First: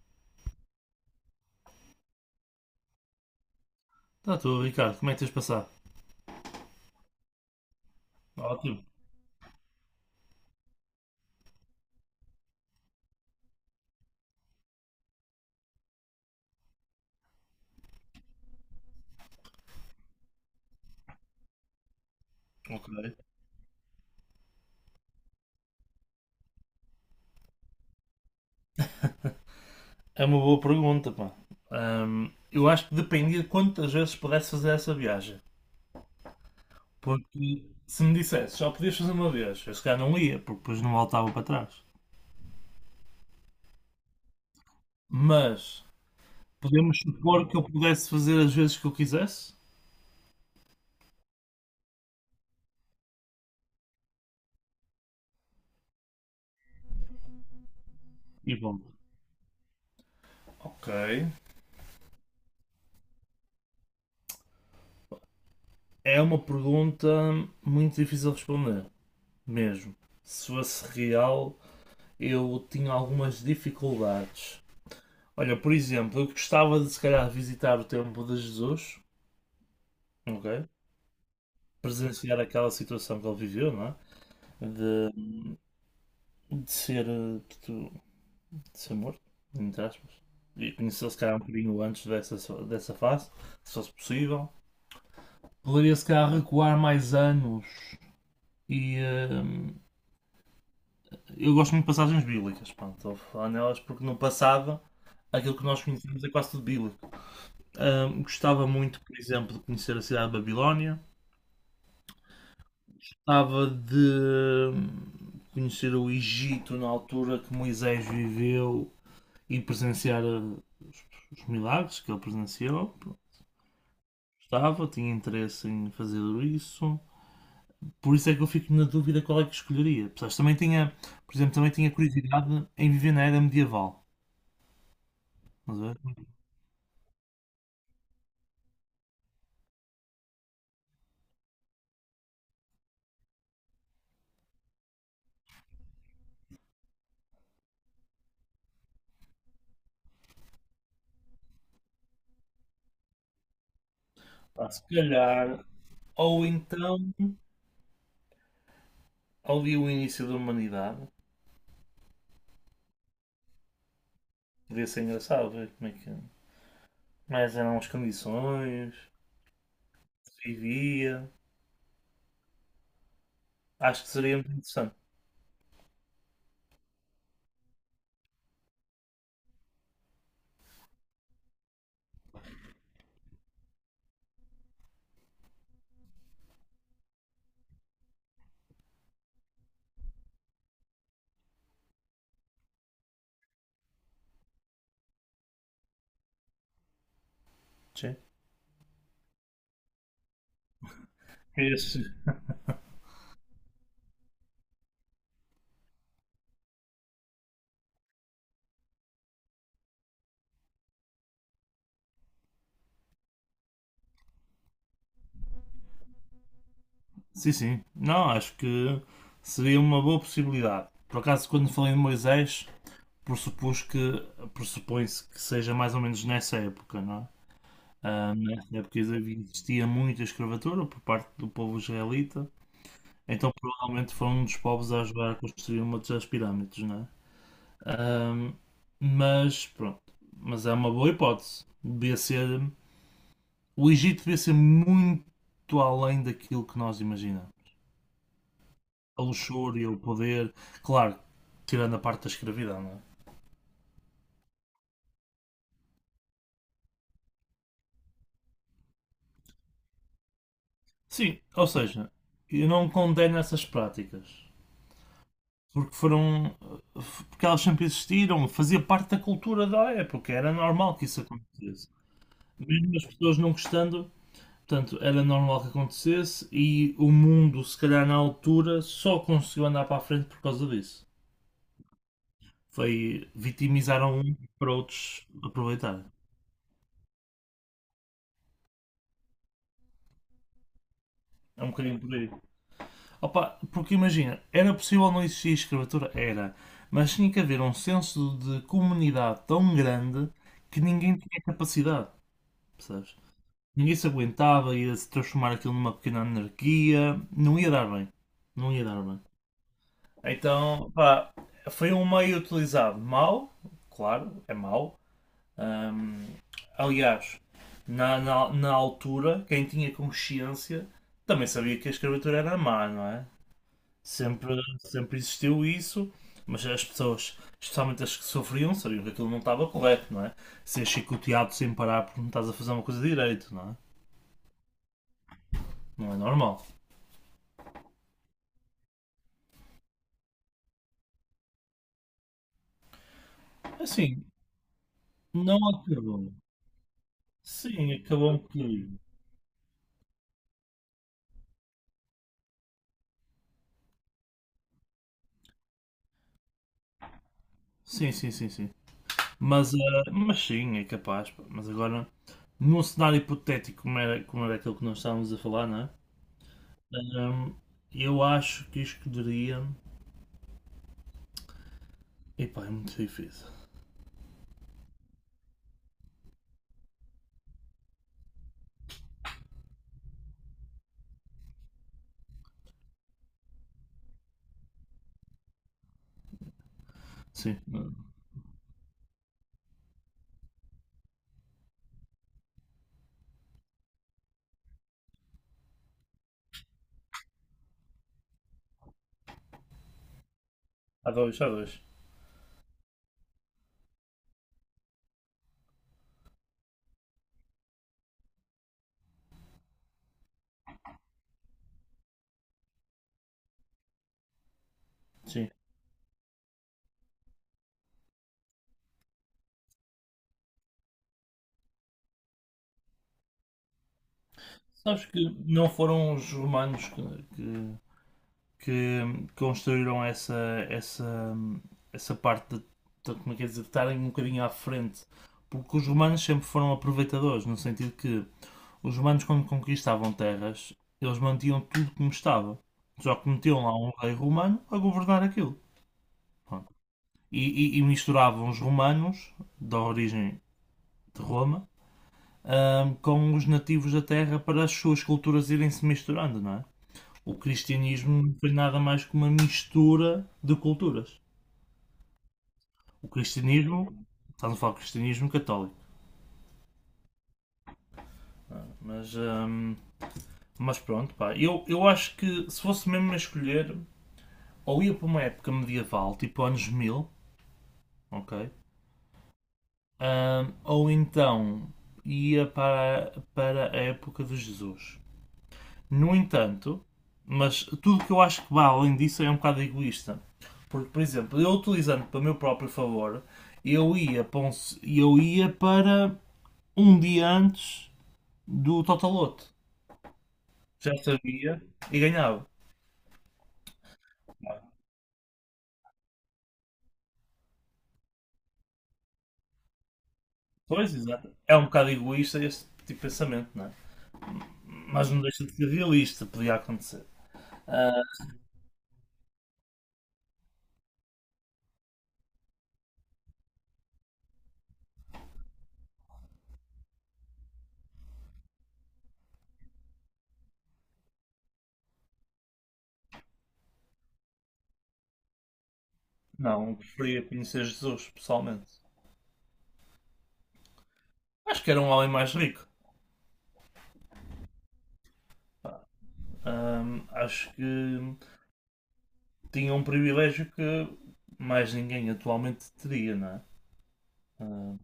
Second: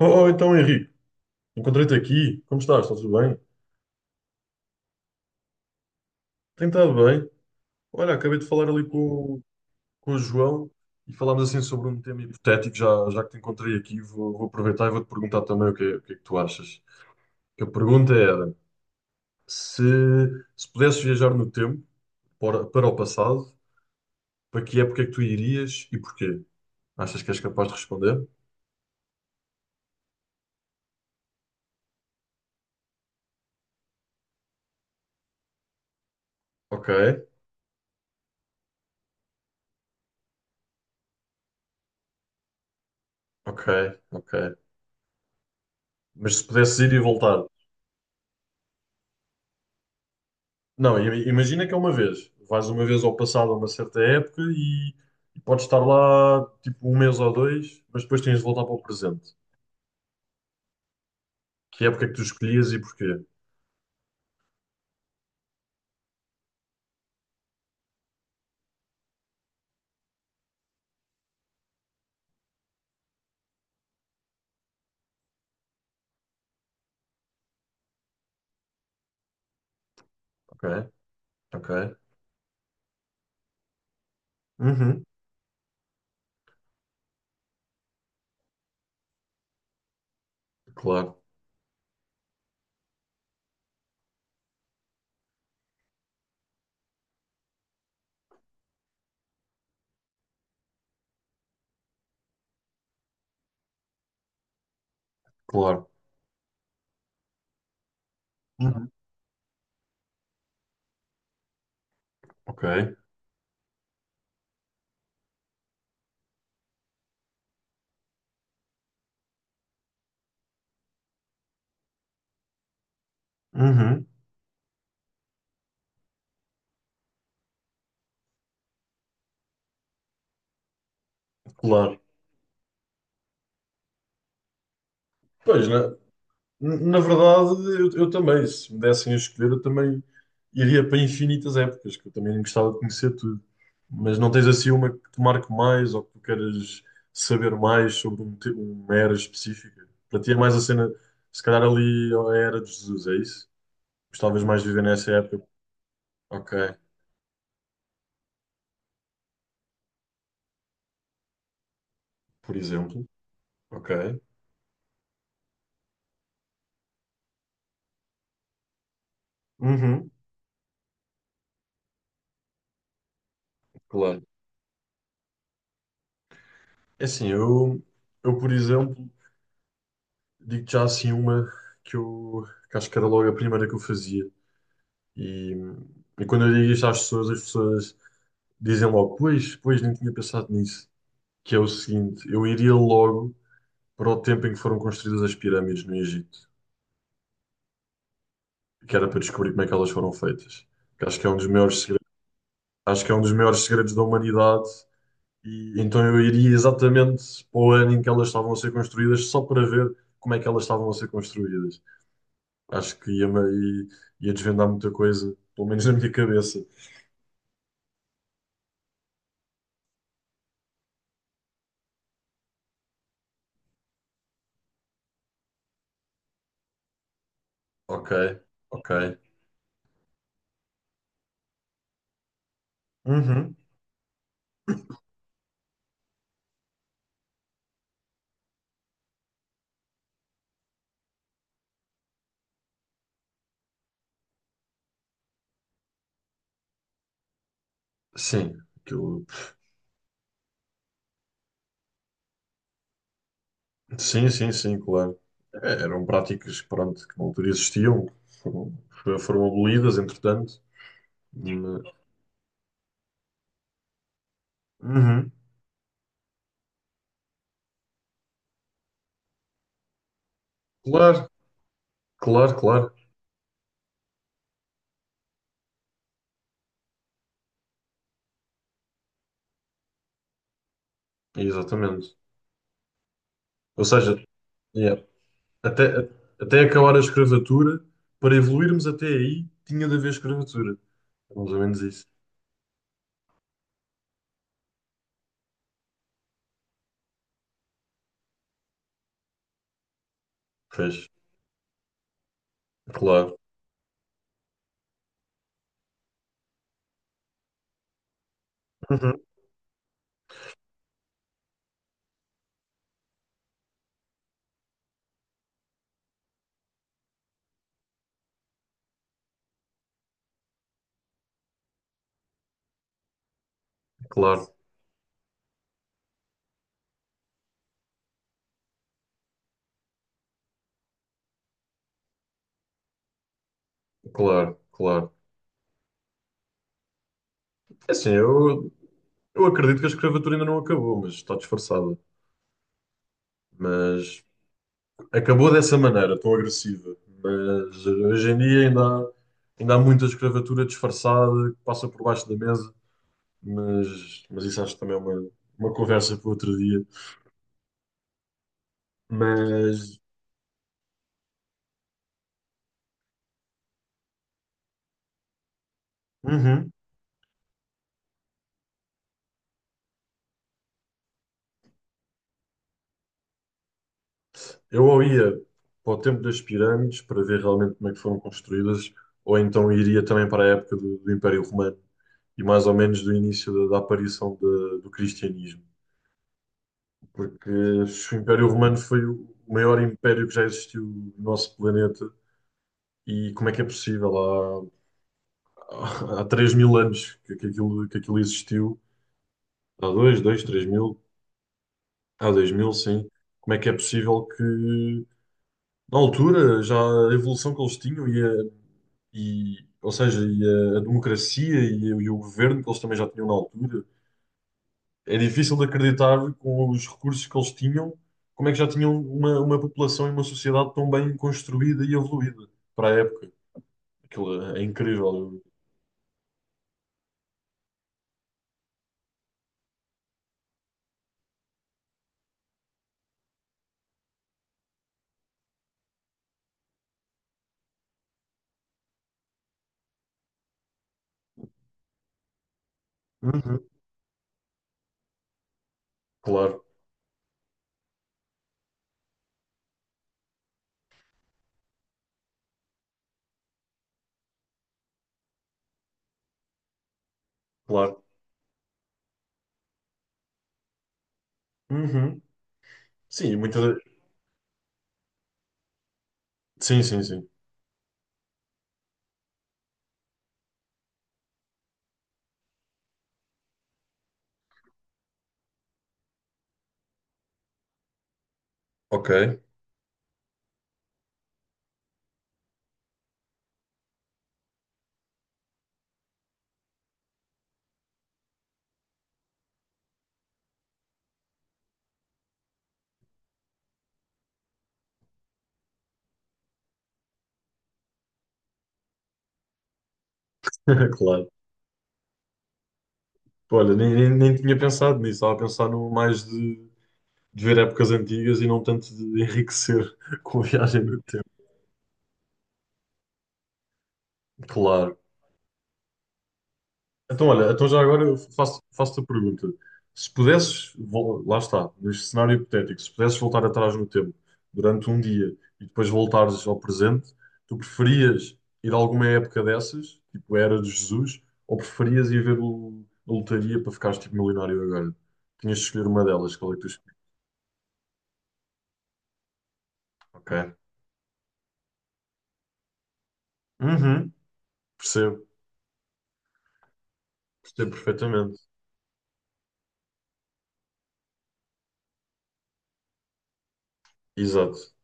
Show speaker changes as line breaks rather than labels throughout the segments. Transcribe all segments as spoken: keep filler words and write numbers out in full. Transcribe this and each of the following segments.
Oh, então, Henrique, encontrei-te aqui. Como estás? Está tudo bem?
Está tudo, Ricardo. Como é que tens passado?
Tem estado bem. Olha, acabei de falar
Ótimo.
ali com, o- com o João e falámos assim sobre um tema hipotético. Já, já que te encontrei aqui, vou, vou aproveitar e vou-te perguntar também o que é, o que é que tu achas. Que a pergunta era: se, se pudesses viajar no tempo para, para
Ok.
o passado, para que época é que tu irias e porquê? Achas que és capaz de responder?
É uma boa pergunta, pá. Ahm, eu acho que dependia de quantas vezes pudesse fazer essa viagem.
Ok,
Porque se me dissesse só podias fazer uma vez, eu se calhar não ia, porque depois não voltava para trás.
ok, ok.
Mas
Mas se pudesses ir e
podemos
voltar.
supor que eu pudesse fazer as vezes que eu quisesse?
Não, i- imagina que é uma vez. Vais uma vez ao passado a uma certa época e, e podes estar lá tipo um mês ou dois, mas depois tens de
E
voltar para
bom.
o presente.
Ok.
Que época é que tu escolhias e porquê?
É uma pergunta muito difícil de responder, mesmo. Se fosse real, eu tinha algumas dificuldades. Olha, por exemplo, eu gostava de se calhar visitar o tempo de Jesus, ok?
Ok, ok.
Presenciar aquela situação que ele viveu, não é?
Uhum.
De, de ser, eh, de, de ser morto, entre aspas. E conhecer se
Claro,
calhar um bocadinho antes dessa, dessa fase, se fosse possível. Poderia se calhar recuar mais anos. E eh, eu gosto muito de passagens bíblicas, pronto, estou a falar nelas porque no passado aquilo que nós
claro.
conhecemos é quase tudo bíblico. Ah, gostava
Uhum.
muito, por exemplo, de conhecer a cidade de Babilónia,
Ok.
gostava de conhecer o Egito na altura que Moisés viveu e presenciar uh, os, os milagres que ele presenciou. Pronto,
Uhum.
gostava, tinha interesse em fazer isso. Por isso é que eu fico na dúvida qual é que escolheria. Apesar de também tinha, por exemplo, também tinha
Claro.
curiosidade em viver na era medieval.
Pois, né?
Estás a ver?
Na verdade, eu, eu também, se me dessem a escolher, eu também iria para infinitas épocas, que eu também gostava de conhecer tudo. Mas não tens assim uma que te marque mais ou que tu queiras saber mais sobre um te- uma era específica? Para ti é mais a cena, se calhar ali a era de Jesus, é isso? Gostavas mais de
Pá,
viver
se
nessa época?
calhar, ou
Ok,
então ali o início da humanidade.
por exemplo. Ok.
Podia ser engraçado ver como é que. Mas eram as condições,
Uhum,
se vivia. Acho que
claro.
seria muito interessante.
É assim, eu, eu por exemplo, digo já assim uma que eu que acho que era logo a primeira que eu fazia. E, e quando eu digo isto às pessoas, as pessoas dizem logo, pois, pois, nem tinha pensado nisso. Que é o seguinte, eu iria logo para o tempo em que foram construídas as pirâmides no Egito,
Sim.
que era para descobrir como é que elas foram feitas. Que acho que é um dos maiores segredos,
Esse-
acho que é um dos maiores segredos da humanidade. E então eu iria exatamente para o ano em que elas estavam a ser construídas, só para ver como é que elas estavam a ser construídas. Acho que ia, ia, ia desvendar muita coisa, pelo menos na minha cabeça.
Sim, sim. Não, acho que seria uma boa possibilidade. Por acaso, quando falei de Moisés, pressupus que pressupõe-se que seja mais ou menos nessa época, não é?
Ok,
Ah, nessa
ok.
época existia muita escravatura por parte do povo israelita, então
Uhum.
provavelmente foi um dos povos a ajudar a construir uma das pirâmides, não é? Ah, mas pronto, mas é uma boa hipótese. Devia ser O Egito devia ser muito além daquilo que nós imaginamos.
Sim,
A
aquilo.
luxúria, o poder, claro, tirando a parte da escravidão, não é?
Sim, sim, sim, claro. É, eram práticas, pronto, que na altura existiam, foram, foram abolidas, entretanto.
Sim, ou
Mas-
seja, eu não condeno essas práticas.
Uhum.
Porque foram. Porque elas sempre existiram, fazia parte da cultura da época, era normal que isso
Claro,
acontecesse.
claro, claro.
Mesmo as pessoas não gostando, portanto, era normal que acontecesse e o mundo, se calhar na altura, só conseguiu andar para a frente por causa disso.
Exatamente.
Foi
Ou
vitimizaram
seja,
um para
yeah,
outros aproveitarem.
até, até acabar a escravatura, para evoluirmos até aí, tinha de haver escravatura. É, mais ou
É um
menos
bocadinho
isso.
por aí. Opa, porque imagina, era possível não existir escravatura? Era. Mas tinha que haver um senso de comunidade tão grande que
Fez.
ninguém tinha capacidade, percebes?
Claro.
Ninguém se aguentava, ia se transformar aquilo numa pequena anarquia. Não ia dar bem. Não ia dar
Uhum.
bem. Então, pá, foi um meio utilizado mal, claro, é mau. Ahm, Aliás, na, na, na altura, quem tinha consciência também sabia que a escravatura era má, não é?
Claro,
Sempre, Sempre existiu isso, mas as pessoas, especialmente as que sofriam, sabiam que aquilo não estava correto, não é? Ser chicoteado sem parar porque não estás a fazer uma coisa direito, não é?
claro, claro.
Não é normal.
É, assim, eu, eu acredito que a escravatura ainda não acabou, mas está disfarçada. Mas
Assim,
acabou
não
dessa maneira,
acabou.
tão agressiva, mas
Sim,
hoje
acabou um
em dia ainda
bocadinho.
há, ainda há muita escravatura disfarçada que passa por baixo da mesa, mas, mas isso acho que também é uma, uma conversa para outro dia.
Sim, sim, sim, sim. Mas, eh,
Mas,
mas sim, é capaz, pá. Mas agora, num cenário hipotético como era, como era aquele que nós estávamos a falar, não é?
uhum,
Ahm, eu acho que escolheria. Epá, é muito difícil.
eu ou ia para o tempo das pirâmides para ver realmente como é que foram construídas, ou então iria também para a época do, do Império Romano e mais ou menos do início da, da aparição da- do cristianismo.
Sim.
Porque se o Império Romano foi o maior império que já existiu no nosso planeta. E como é que é possível? Há, há três mil anos que, que aquilo, que aquilo existiu. Há dois dois três mil.
Há dois, há dois.
Há dois mil, sim. Como é que é possível que, na altura, já a evolução que eles tinham e, a, e ou seja, e a, a democracia e, o- e o governo que eles também já tinham na altura, é
Sim.
difícil de acreditar com os recursos que eles tinham, como é que já tinham uma, uma população e uma sociedade tão bem construída e evoluída para a época. Aquilo é, é
Sabes que
incrível.
não foram os romanos que, que, que construíram essa, essa, essa parte de, de- como é que é dizer, de estarem um bocadinho à frente. Porque os romanos sempre foram aproveitadores, no sentido que os romanos, quando conquistavam terras, eles mantinham tudo como estava. Só que metiam
Uhum.
lá um rei romano a governar aquilo.
Claro,
Pronto. E, e- e misturavam os romanos, da origem de Roma, ahm, com os nativos da terra para as suas culturas irem se misturando, não é? O
claro.
cristianismo não foi nada mais que uma mistura de culturas.
Uhum.
O
Sim, e muitas.
cristianismo, estamos a falar de cristianismo católico,
Sim, sim, sim.
não é? Mas, hum, mas pronto, pá, eu, eu acho que se fosse mesmo a escolher, ou ia para uma época medieval, tipo anos mil, ok?
Ok.
Hum, ou então ia para, para a época de Jesus. No entanto, mas tudo que eu acho que vai além disso é um bocado egoísta. Porque, por exemplo, eu utilizando para o meu próprio favor, eu ia para, um, eu ia para um dia antes do Totaloto. Já
Claro.
sabia e ganhava.
Olha, nem, nem, nem tinha pensado nisso. Estava a pensar no mais de, de ver épocas antigas e não tanto de enriquecer com a viagem
Pois,
no tempo.
exato. É um bocado egoísta este tipo de pensamento, não é?
Claro.
Mas não deixa de ser realista, podia acontecer.
Então, olha, então já
Ah,
agora eu faço, faço-te a pergunta. Se pudesses, vol- lá está, neste cenário hipotético, se pudesses voltar atrás no tempo durante um dia e depois voltares ao presente, tu preferias ir a alguma época dessas, tipo a Era de Jesus, ou preferias ir ver o- a lotaria para ficares tipo milionário agora? Tinhas de escolher uma delas, qual é que tu
não, eu
escolhes?
preferia conhecer Jesus pessoalmente.
Ok.
Acho que era um homem mais rico.
Uhum. Percebo,
Ahm, acho
percebo
que
perfeitamente.
tinha um privilégio que mais ninguém atualmente teria, não é?
Exato.
Ah,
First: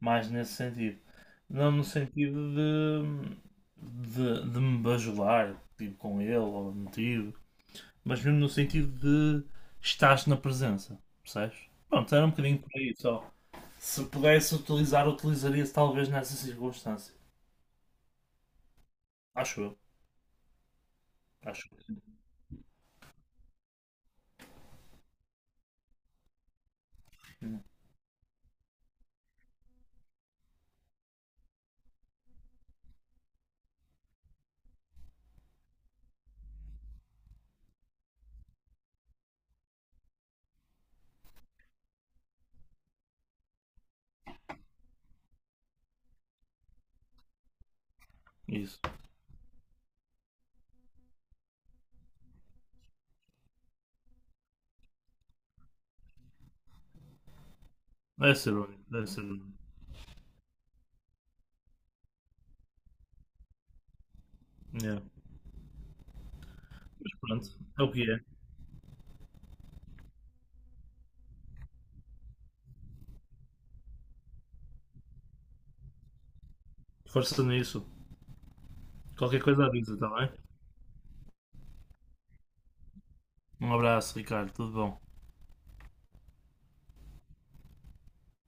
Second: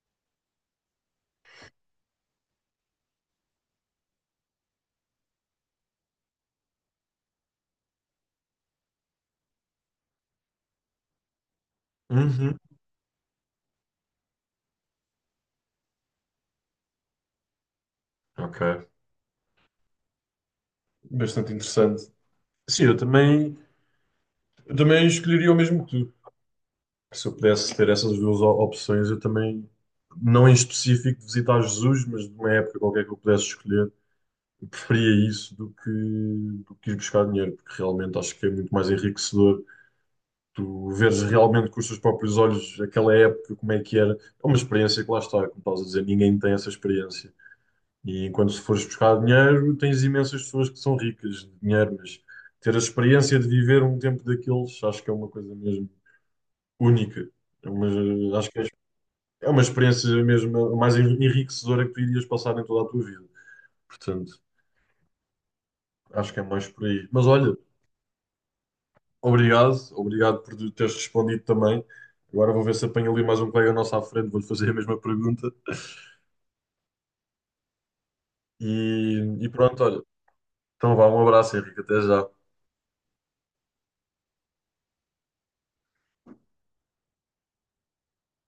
mais nesse sentido. Não no sentido de, de, de me bajular tipo, com ele ou motivo, mas mesmo no sentido de estás na presença, percebes? Pronto, era um
Uhum.
bocadinho por aí só. Se pudesse utilizar, utilizaria-se talvez nessa circunstância.
Ok.
Acho eu.
Bastante
Acho que sim.
interessante. Sim, eu também, eu também, escolheria o mesmo que tu. Se eu pudesse ter essas duas o- opções, eu também, não em específico de visitar Jesus, mas de uma época qualquer que eu pudesse escolher, eu preferia isso do que, do que ir buscar dinheiro, porque realmente acho que é muito mais enriquecedor. Tu veres realmente com os teus próprios olhos aquela época, como é que era. É uma experiência que lá está, como estás a dizer, ninguém tem essa experiência. E enquanto se
Isso.
fores buscar dinheiro, tens imensas pessoas que são ricas de dinheiro, mas ter a experiência de viver um tempo daqueles, acho que é uma coisa mesmo única. É
Deve
uma- acho
ser
que é
único. Deve ser
é
único.
uma experiência mesmo a mais enriquecedora que tu irias passar em toda a tua vida. Portanto,
Yeah.
acho que é mais por aí.
Mas
Mas
pronto,
olha,
é o que é.
obrigado, obrigado por teres respondido também. Agora vou ver se apanho ali mais um colega nosso à frente, vou-lhe fazer a mesma pergunta.
Força nisso.
E,
Qualquer
e
coisa
pronto,
avisa,
olha.
está bem?
Então vá, um abraço, Henrique, até já.
Um abraço, Ricardo, tudo bom.